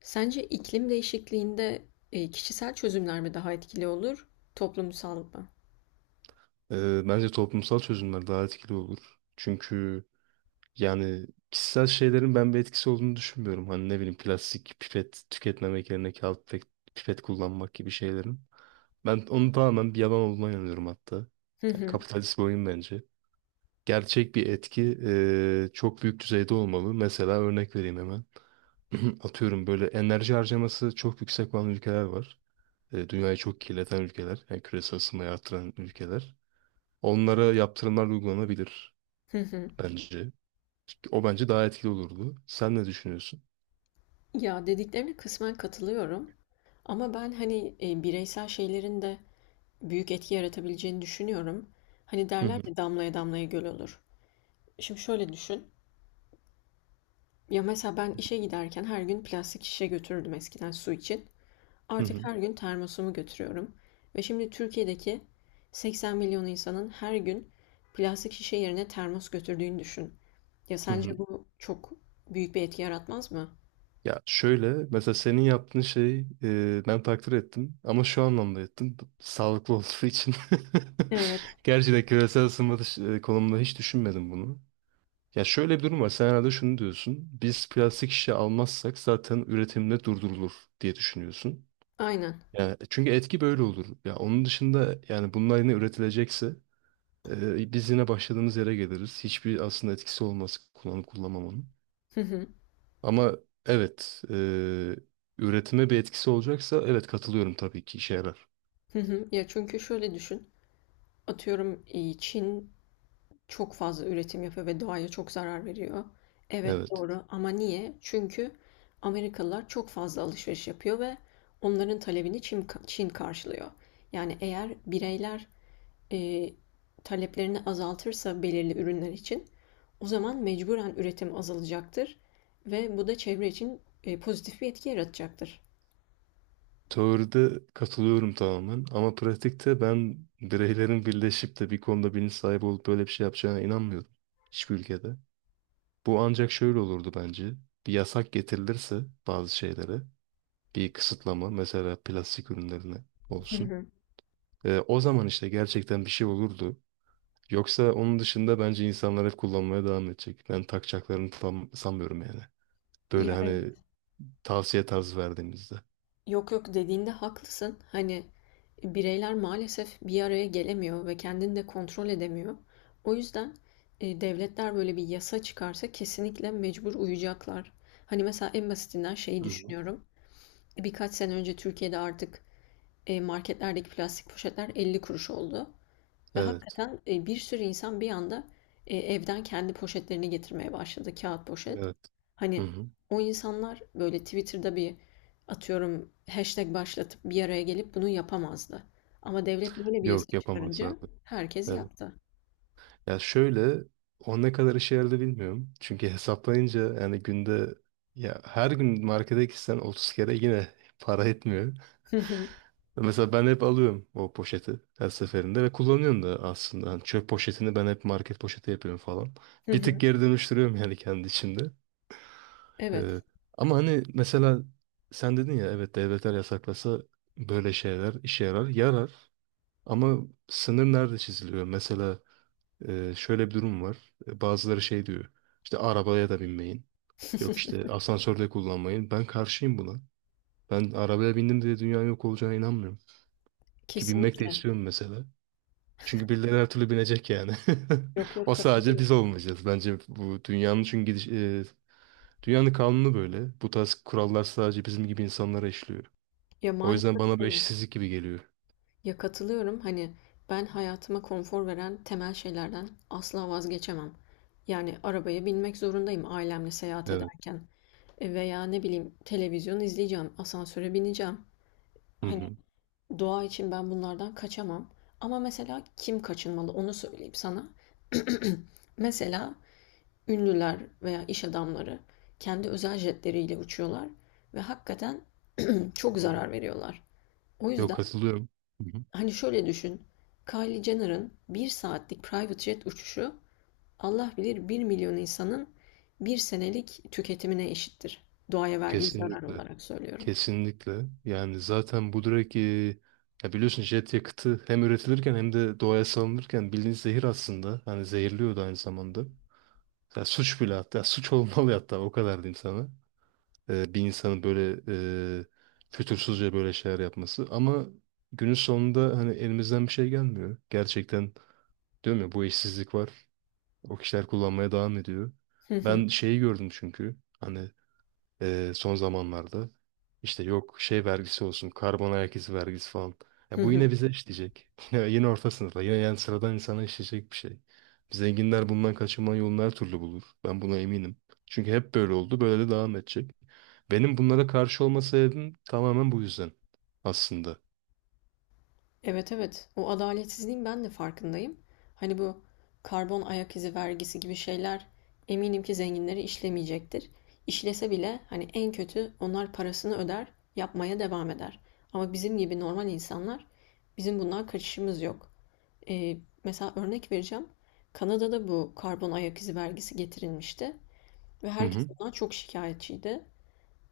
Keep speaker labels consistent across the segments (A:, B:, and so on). A: Sence iklim değişikliğinde, kişisel çözümler mi daha etkili olur, toplumsal mı?
B: Bence toplumsal çözümler daha etkili olur. Çünkü yani kişisel şeylerin ben bir etkisi olduğunu düşünmüyorum. Hani ne bileyim plastik pipet tüketmemek yerine kağıt pipet, kullanmak gibi şeylerin. Ben onun tamamen bir yalan olduğuna inanıyorum hatta.
A: Hı
B: Yani
A: hı.
B: kapitalist bir oyun bence. Gerçek bir etki çok büyük düzeyde olmalı. Mesela örnek vereyim hemen. Atıyorum böyle enerji harcaması çok yüksek olan ülkeler var. Dünyayı çok kirleten ülkeler. Yani küresel ısınmayı artıran ülkeler. Onlara yaptırımlar uygulanabilir
A: Hı hı.
B: bence. O bence daha etkili olurdu. Sen ne düşünüyorsun?
A: Ya, dediklerine kısmen katılıyorum ama ben, hani, bireysel şeylerin de büyük etki yaratabileceğini düşünüyorum. Hani,
B: Hı
A: derler
B: hı,
A: ya, "Damlaya damlaya göl olur." Şimdi şöyle düşün, ya, mesela ben işe giderken her gün plastik şişe götürürdüm eskiden su için.
B: hı
A: Artık
B: hı,
A: her gün termosumu götürüyorum ve şimdi Türkiye'deki 80 milyon insanın her gün plastik şişe yerine termos götürdüğünü düşün. Ya
B: hı hı.
A: sence bu çok büyük bir etki yaratmaz mı?
B: Ya şöyle mesela senin yaptığın şey ben takdir ettim ama şu anlamda ettim. Sağlıklı olduğu için.
A: Evet.
B: Gerçi de küresel ısınma konumunda hiç düşünmedim bunu. Ya şöyle bir durum var. Sen herhalde şunu diyorsun. Biz plastik şişe almazsak zaten üretimde durdurulur diye düşünüyorsun.
A: Aynen.
B: Yani çünkü etki böyle olur. Ya onun dışında yani bunlar yine üretilecekse biz yine başladığımız yere geliriz. Hiçbir aslında etkisi olmaz kullanıp kullanmamanın.
A: Hı hı.
B: Ama evet, üretime bir etkisi olacaksa evet katılıyorum tabii ki işe yarar.
A: Hı hı. Ya çünkü şöyle düşün. Atıyorum Çin çok fazla üretim yapıyor ve doğaya çok zarar veriyor. Evet
B: Evet.
A: doğru ama niye? Çünkü Amerikalılar çok fazla alışveriş yapıyor ve onların talebini Çin karşılıyor. Yani eğer bireyler e, taleplerini azaltırsa belirli ürünler için o zaman mecburen üretim azalacaktır ve bu da çevre için pozitif bir etki yaratacaktır.
B: Teoride katılıyorum tamamen ama pratikte ben bireylerin birleşip de bir konuda bilinç sahibi olup böyle bir şey yapacağına inanmıyorum. Hiçbir ülkede. Bu ancak şöyle olurdu bence. Bir yasak getirilirse bazı şeylere bir kısıtlama mesela plastik ürünlerine
A: Hı
B: olsun.
A: hı.
B: O zaman işte gerçekten bir şey olurdu. Yoksa onun dışında bence insanlar hep kullanmaya devam edecek. Ben takacaklarını tam sanmıyorum yani. Böyle
A: Ya
B: hani
A: evet.
B: tavsiye tarzı verdiğimizde.
A: Yok yok dediğinde haklısın. Hani bireyler maalesef bir araya gelemiyor ve kendini de kontrol edemiyor. O yüzden devletler böyle bir yasa çıkarsa kesinlikle mecbur uyacaklar. Hani mesela en basitinden şeyi
B: Hı hı.
A: düşünüyorum. Birkaç sene önce Türkiye'de artık marketlerdeki plastik poşetler 50 kuruş oldu. Ve
B: Evet,
A: hakikaten bir sürü insan bir anda evden kendi poşetlerini getirmeye başladı. Kağıt poşet.
B: evet. Hı
A: Hani
B: hı.
A: o insanlar böyle Twitter'da bir atıyorum hashtag başlatıp bir araya gelip bunu yapamazdı. Ama devlet böyle bir yasa
B: Yok
A: çıkarınca
B: yapamazlardı.
A: herkes
B: Evet.
A: yaptı.
B: Ya şöyle o ne kadar işe yaradı bilmiyorum. Çünkü hesaplayınca yani günde ya her gün markete gitsen 30 kere yine para etmiyor.
A: Hı hı,
B: Mesela ben hep alıyorum o poşeti her seferinde ve kullanıyorum da aslında. Hani çöp poşetini ben hep market poşeti yapıyorum falan.
A: hı
B: Bir tık
A: hı.
B: geri dönüştürüyorum yani kendi içinde.
A: Evet,
B: Ee, Ama hani mesela sen dedin ya evet devletler yasaklasa böyle şeyler işe yarar. Yarar ama sınır nerede çiziliyor? Mesela şöyle bir durum var. Bazıları şey diyor. İşte arabaya da binmeyin. Yok işte asansörde kullanmayın. Ben karşıyım buna. Ben arabaya bindim diye dünyanın yok olacağına inanmıyorum. Ki binmek de
A: kesinlikle.
B: istiyorum mesela. Çünkü birileri her türlü binecek yani.
A: Yok yok
B: O sadece biz
A: katılıyorum.
B: olmayacağız. Bence bu dünyanın çünkü dünyanın kanunu böyle. Bu tarz kurallar sadece bizim gibi insanlara işliyor.
A: Ya
B: O yüzden
A: maalesef
B: bana bir
A: öyle.
B: eşitsizlik gibi geliyor.
A: Ya katılıyorum hani ben hayatıma konfor veren temel şeylerden asla vazgeçemem. Yani arabaya binmek zorundayım ailemle seyahat
B: Evet.
A: ederken. E, veya ne bileyim televizyon izleyeceğim, asansöre bineceğim.
B: Hı
A: Hani
B: hı. Hı
A: doğa için ben bunlardan kaçamam. Ama mesela kim kaçınmalı onu söyleyeyim sana. Mesela ünlüler veya iş adamları kendi özel jetleriyle uçuyorlar ve hakikaten çok
B: hı.
A: zarar veriyorlar. O
B: Yok
A: yüzden
B: katılıyorum. Hı hı.
A: hani şöyle düşün. Kylie Jenner'ın bir saatlik private jet uçuşu Allah bilir bir milyon insanın bir senelik tüketimine eşittir. Doğaya verdiği zarar
B: Kesinlikle.
A: olarak söylüyorum.
B: Kesinlikle. Yani zaten bu direkt ya biliyorsun jet yakıtı hem üretilirken hem de doğaya salınırken bildiğiniz zehir aslında. Hani zehirliyor da aynı zamanda. Ya suç bile hatta suç olmalı hatta o kadar diyeyim sana. Bir insanın böyle e, fütursuzca böyle şeyler yapması. Ama günün sonunda hani elimizden bir şey gelmiyor. Gerçekten diyorum ya bu işsizlik var. O kişiler kullanmaya devam ediyor.
A: Hı hı,
B: Ben şeyi gördüm çünkü. Hani son zamanlarda. İşte yok şey vergisi olsun, karbon ayak izi vergisi falan. Ya
A: hı
B: bu yine
A: hı.
B: bize işleyecek. Yine, orta sınıfa, yine yani sıradan insana işleyecek bir şey. Zenginler bundan kaçınma yolunu her türlü bulur. Ben buna eminim. Çünkü hep böyle oldu, böyle de devam edecek. Benim bunlara karşı olma sebebim tamamen bu yüzden aslında.
A: Evet evet. O adaletsizliğin ben de farkındayım. Hani bu karbon ayak izi vergisi gibi şeyler eminim ki zenginleri işlemeyecektir. İşlese bile hani en kötü onlar parasını öder, yapmaya devam eder. Ama bizim gibi normal insanlar bizim bundan kaçışımız yok. E, mesela örnek vereceğim. Kanada'da bu karbon ayak izi vergisi getirilmişti ve
B: Hı
A: herkes
B: hı.
A: bundan çok şikayetçiydi.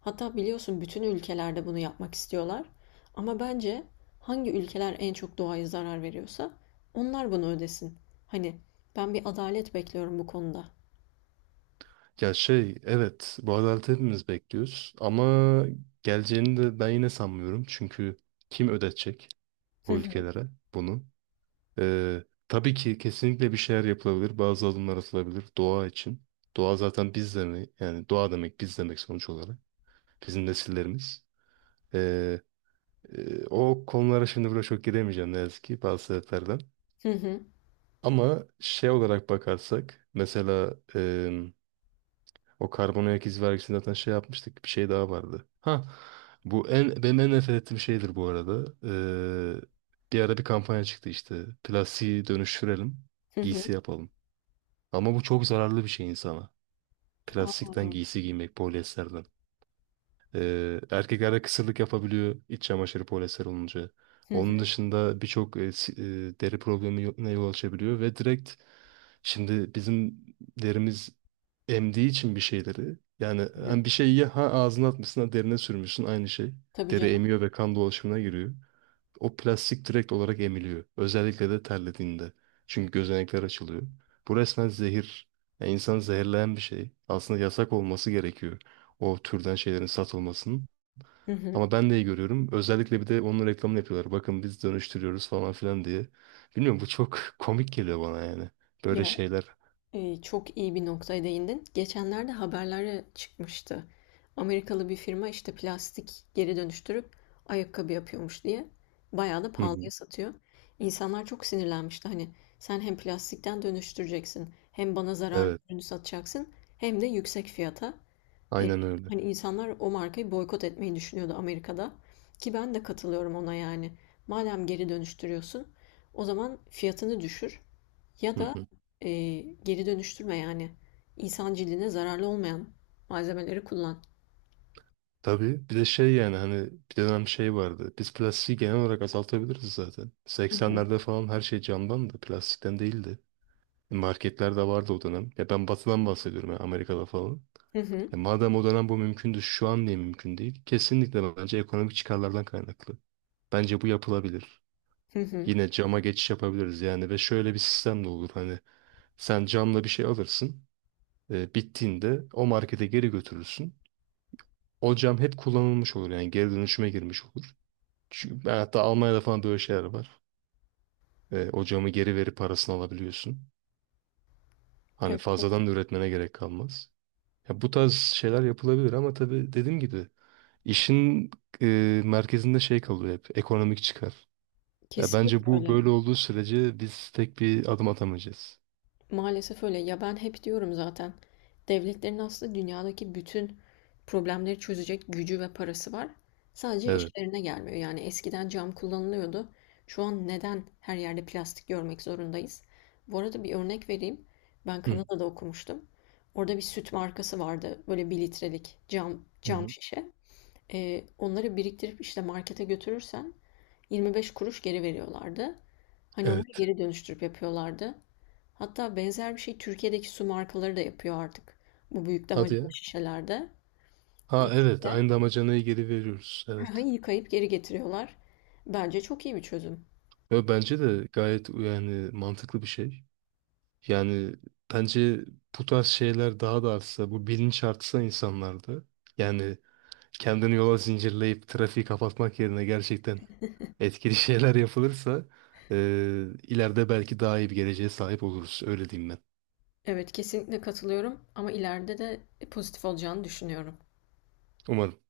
A: Hatta biliyorsun bütün ülkelerde bunu yapmak istiyorlar. Ama bence hangi ülkeler en çok doğaya zarar veriyorsa onlar bunu ödesin. Hani ben bir adalet bekliyorum bu konuda.
B: Ya şey, evet bu adaleti hepimiz bekliyoruz ama geleceğini de ben yine sanmıyorum. Çünkü kim ödetecek
A: Hı
B: o
A: hı,
B: ülkelere bunu? Tabii ki kesinlikle bir şeyler yapılabilir. Bazı adımlar atılabilir doğa için. Doğa zaten biz demek. Yani doğa demek biz demek sonuç olarak. Bizim nesillerimiz. Ee, O konulara şimdi burada çok giremeyeceğim ne yazık ki bazı sebeplerden.
A: hı hı,
B: Ama şey olarak bakarsak mesela o karbon ayak izi vergisini zaten şey yapmıştık. Bir şey daha vardı. Ha bu benim en nefret ettiğim şeydir bu arada. Bir ara bir kampanya çıktı işte. Plastiği dönüştürelim.
A: hı hı.
B: Giysi yapalım. Ama bu çok zararlı bir şey insana.
A: Aa,
B: Plastikten giysi giymek, polyesterden. Erkeklerde kısırlık yapabiliyor iç çamaşırı polyester olunca.
A: hı
B: Onun
A: hı,
B: dışında birçok deri problemine yol açabiliyor ve direkt şimdi bizim derimiz emdiği için bir şeyleri yani
A: hı.
B: hem bir şeyi ya ha ağzına atmışsın ha derine sürmüşsün aynı şey.
A: Tabii
B: Deri
A: canım.
B: emiyor ve kan dolaşımına giriyor. O plastik direkt olarak emiliyor. Özellikle de terlediğinde. Çünkü gözenekler açılıyor. Bu resmen zehir. Yani insanı zehirleyen bir şey. Aslında yasak olması gerekiyor. O türden şeylerin satılmasının.
A: Hı hı.
B: Ama ben de iyi görüyorum. Özellikle bir de onun reklamını yapıyorlar. Bakın biz dönüştürüyoruz falan filan diye. Bilmiyorum bu çok komik geliyor bana yani. Böyle
A: Ya
B: şeyler.
A: Çok iyi bir noktaya değindin. Geçenlerde haberlere çıkmıştı. Amerikalı bir firma işte plastik geri dönüştürüp ayakkabı yapıyormuş diye. Bayağı da
B: Hı
A: pahalıya
B: hı.
A: satıyor. İnsanlar çok sinirlenmişti. Hani sen hem plastikten dönüştüreceksin, hem bana zararlı
B: Evet.
A: ürünü satacaksın, hem de yüksek fiyata. Eee,
B: Aynen öyle.
A: hani insanlar o markayı boykot etmeyi düşünüyordu Amerika'da. Ki ben de katılıyorum ona yani. Madem geri dönüştürüyorsun, o zaman fiyatını düşür. Ya
B: Hı
A: da
B: hı.
A: e, geri dönüştürme yani insan cildine zararlı olmayan malzemeleri kullan.
B: Tabii. Bir de şey yani hani bir dönem şey vardı. Biz plastiği genel olarak azaltabiliriz zaten.
A: Hı hı.
B: 80'lerde falan her şey camdan da plastikten değildi. Marketlerde vardı o dönem. Ya ben batıdan bahsediyorum ya Amerika'da falan.
A: Hı hı.
B: E madem o dönem bu mümkündü şu an niye mümkün değil? Kesinlikle bence ekonomik çıkarlardan kaynaklı. Bence bu yapılabilir.
A: Hı hı.
B: Yine cama geçiş yapabiliriz yani ve şöyle bir sistem de olur hani sen camla bir şey alırsın. Bittiğinde o markete geri götürürsün. O cam hep kullanılmış olur yani geri dönüşüme girmiş olur. Çünkü ben hatta Almanya'da falan böyle şeyler var. O camı geri verip parasını alabiliyorsun. Hani
A: Evet, evet.
B: fazladan da üretmene gerek kalmaz. Ya bu tarz şeyler yapılabilir ama tabii dediğim gibi işin e, merkezinde şey kalıyor hep ekonomik çıkar. Ya
A: Kesinlikle
B: bence bu
A: öyle.
B: böyle olduğu sürece biz tek bir adım atamayacağız.
A: Maalesef öyle. Ya ben hep diyorum zaten. Devletlerin aslında dünyadaki bütün problemleri çözecek gücü ve parası var. Sadece
B: Evet.
A: işlerine gelmiyor. Yani eskiden cam kullanılıyordu. Şu an neden her yerde plastik görmek zorundayız? Bu arada bir örnek vereyim. Ben
B: Hı.
A: Kanada'da okumuştum. Orada bir süt markası vardı. Böyle bir litrelik cam
B: Hı
A: cam
B: hı.
A: şişe. Onları biriktirip işte markete götürürsen 25 kuruş geri veriyorlardı. Hani onları
B: Evet.
A: geri dönüştürüp yapıyorlardı. Hatta benzer bir şey Türkiye'deki su markaları da yapıyor artık. Bu büyük
B: Hadi ya.
A: damacana şişelerde. Ya
B: Ha evet aynı damacanayı geri veriyoruz.
A: şöyle,
B: Evet.
A: yıkayıp geri getiriyorlar. Bence çok iyi bir çözüm.
B: Ve bence de gayet yani mantıklı bir şey. Yani bence bu tarz şeyler daha da artsa, bu bilinç artsa insanlarda, yani kendini yola zincirleyip trafiği kapatmak yerine gerçekten etkili şeyler yapılırsa, eee, ileride belki daha iyi bir geleceğe sahip oluruz. Öyle diyeyim ben.
A: Evet, kesinlikle katılıyorum ama ileride de pozitif olacağını düşünüyorum.
B: Umarım.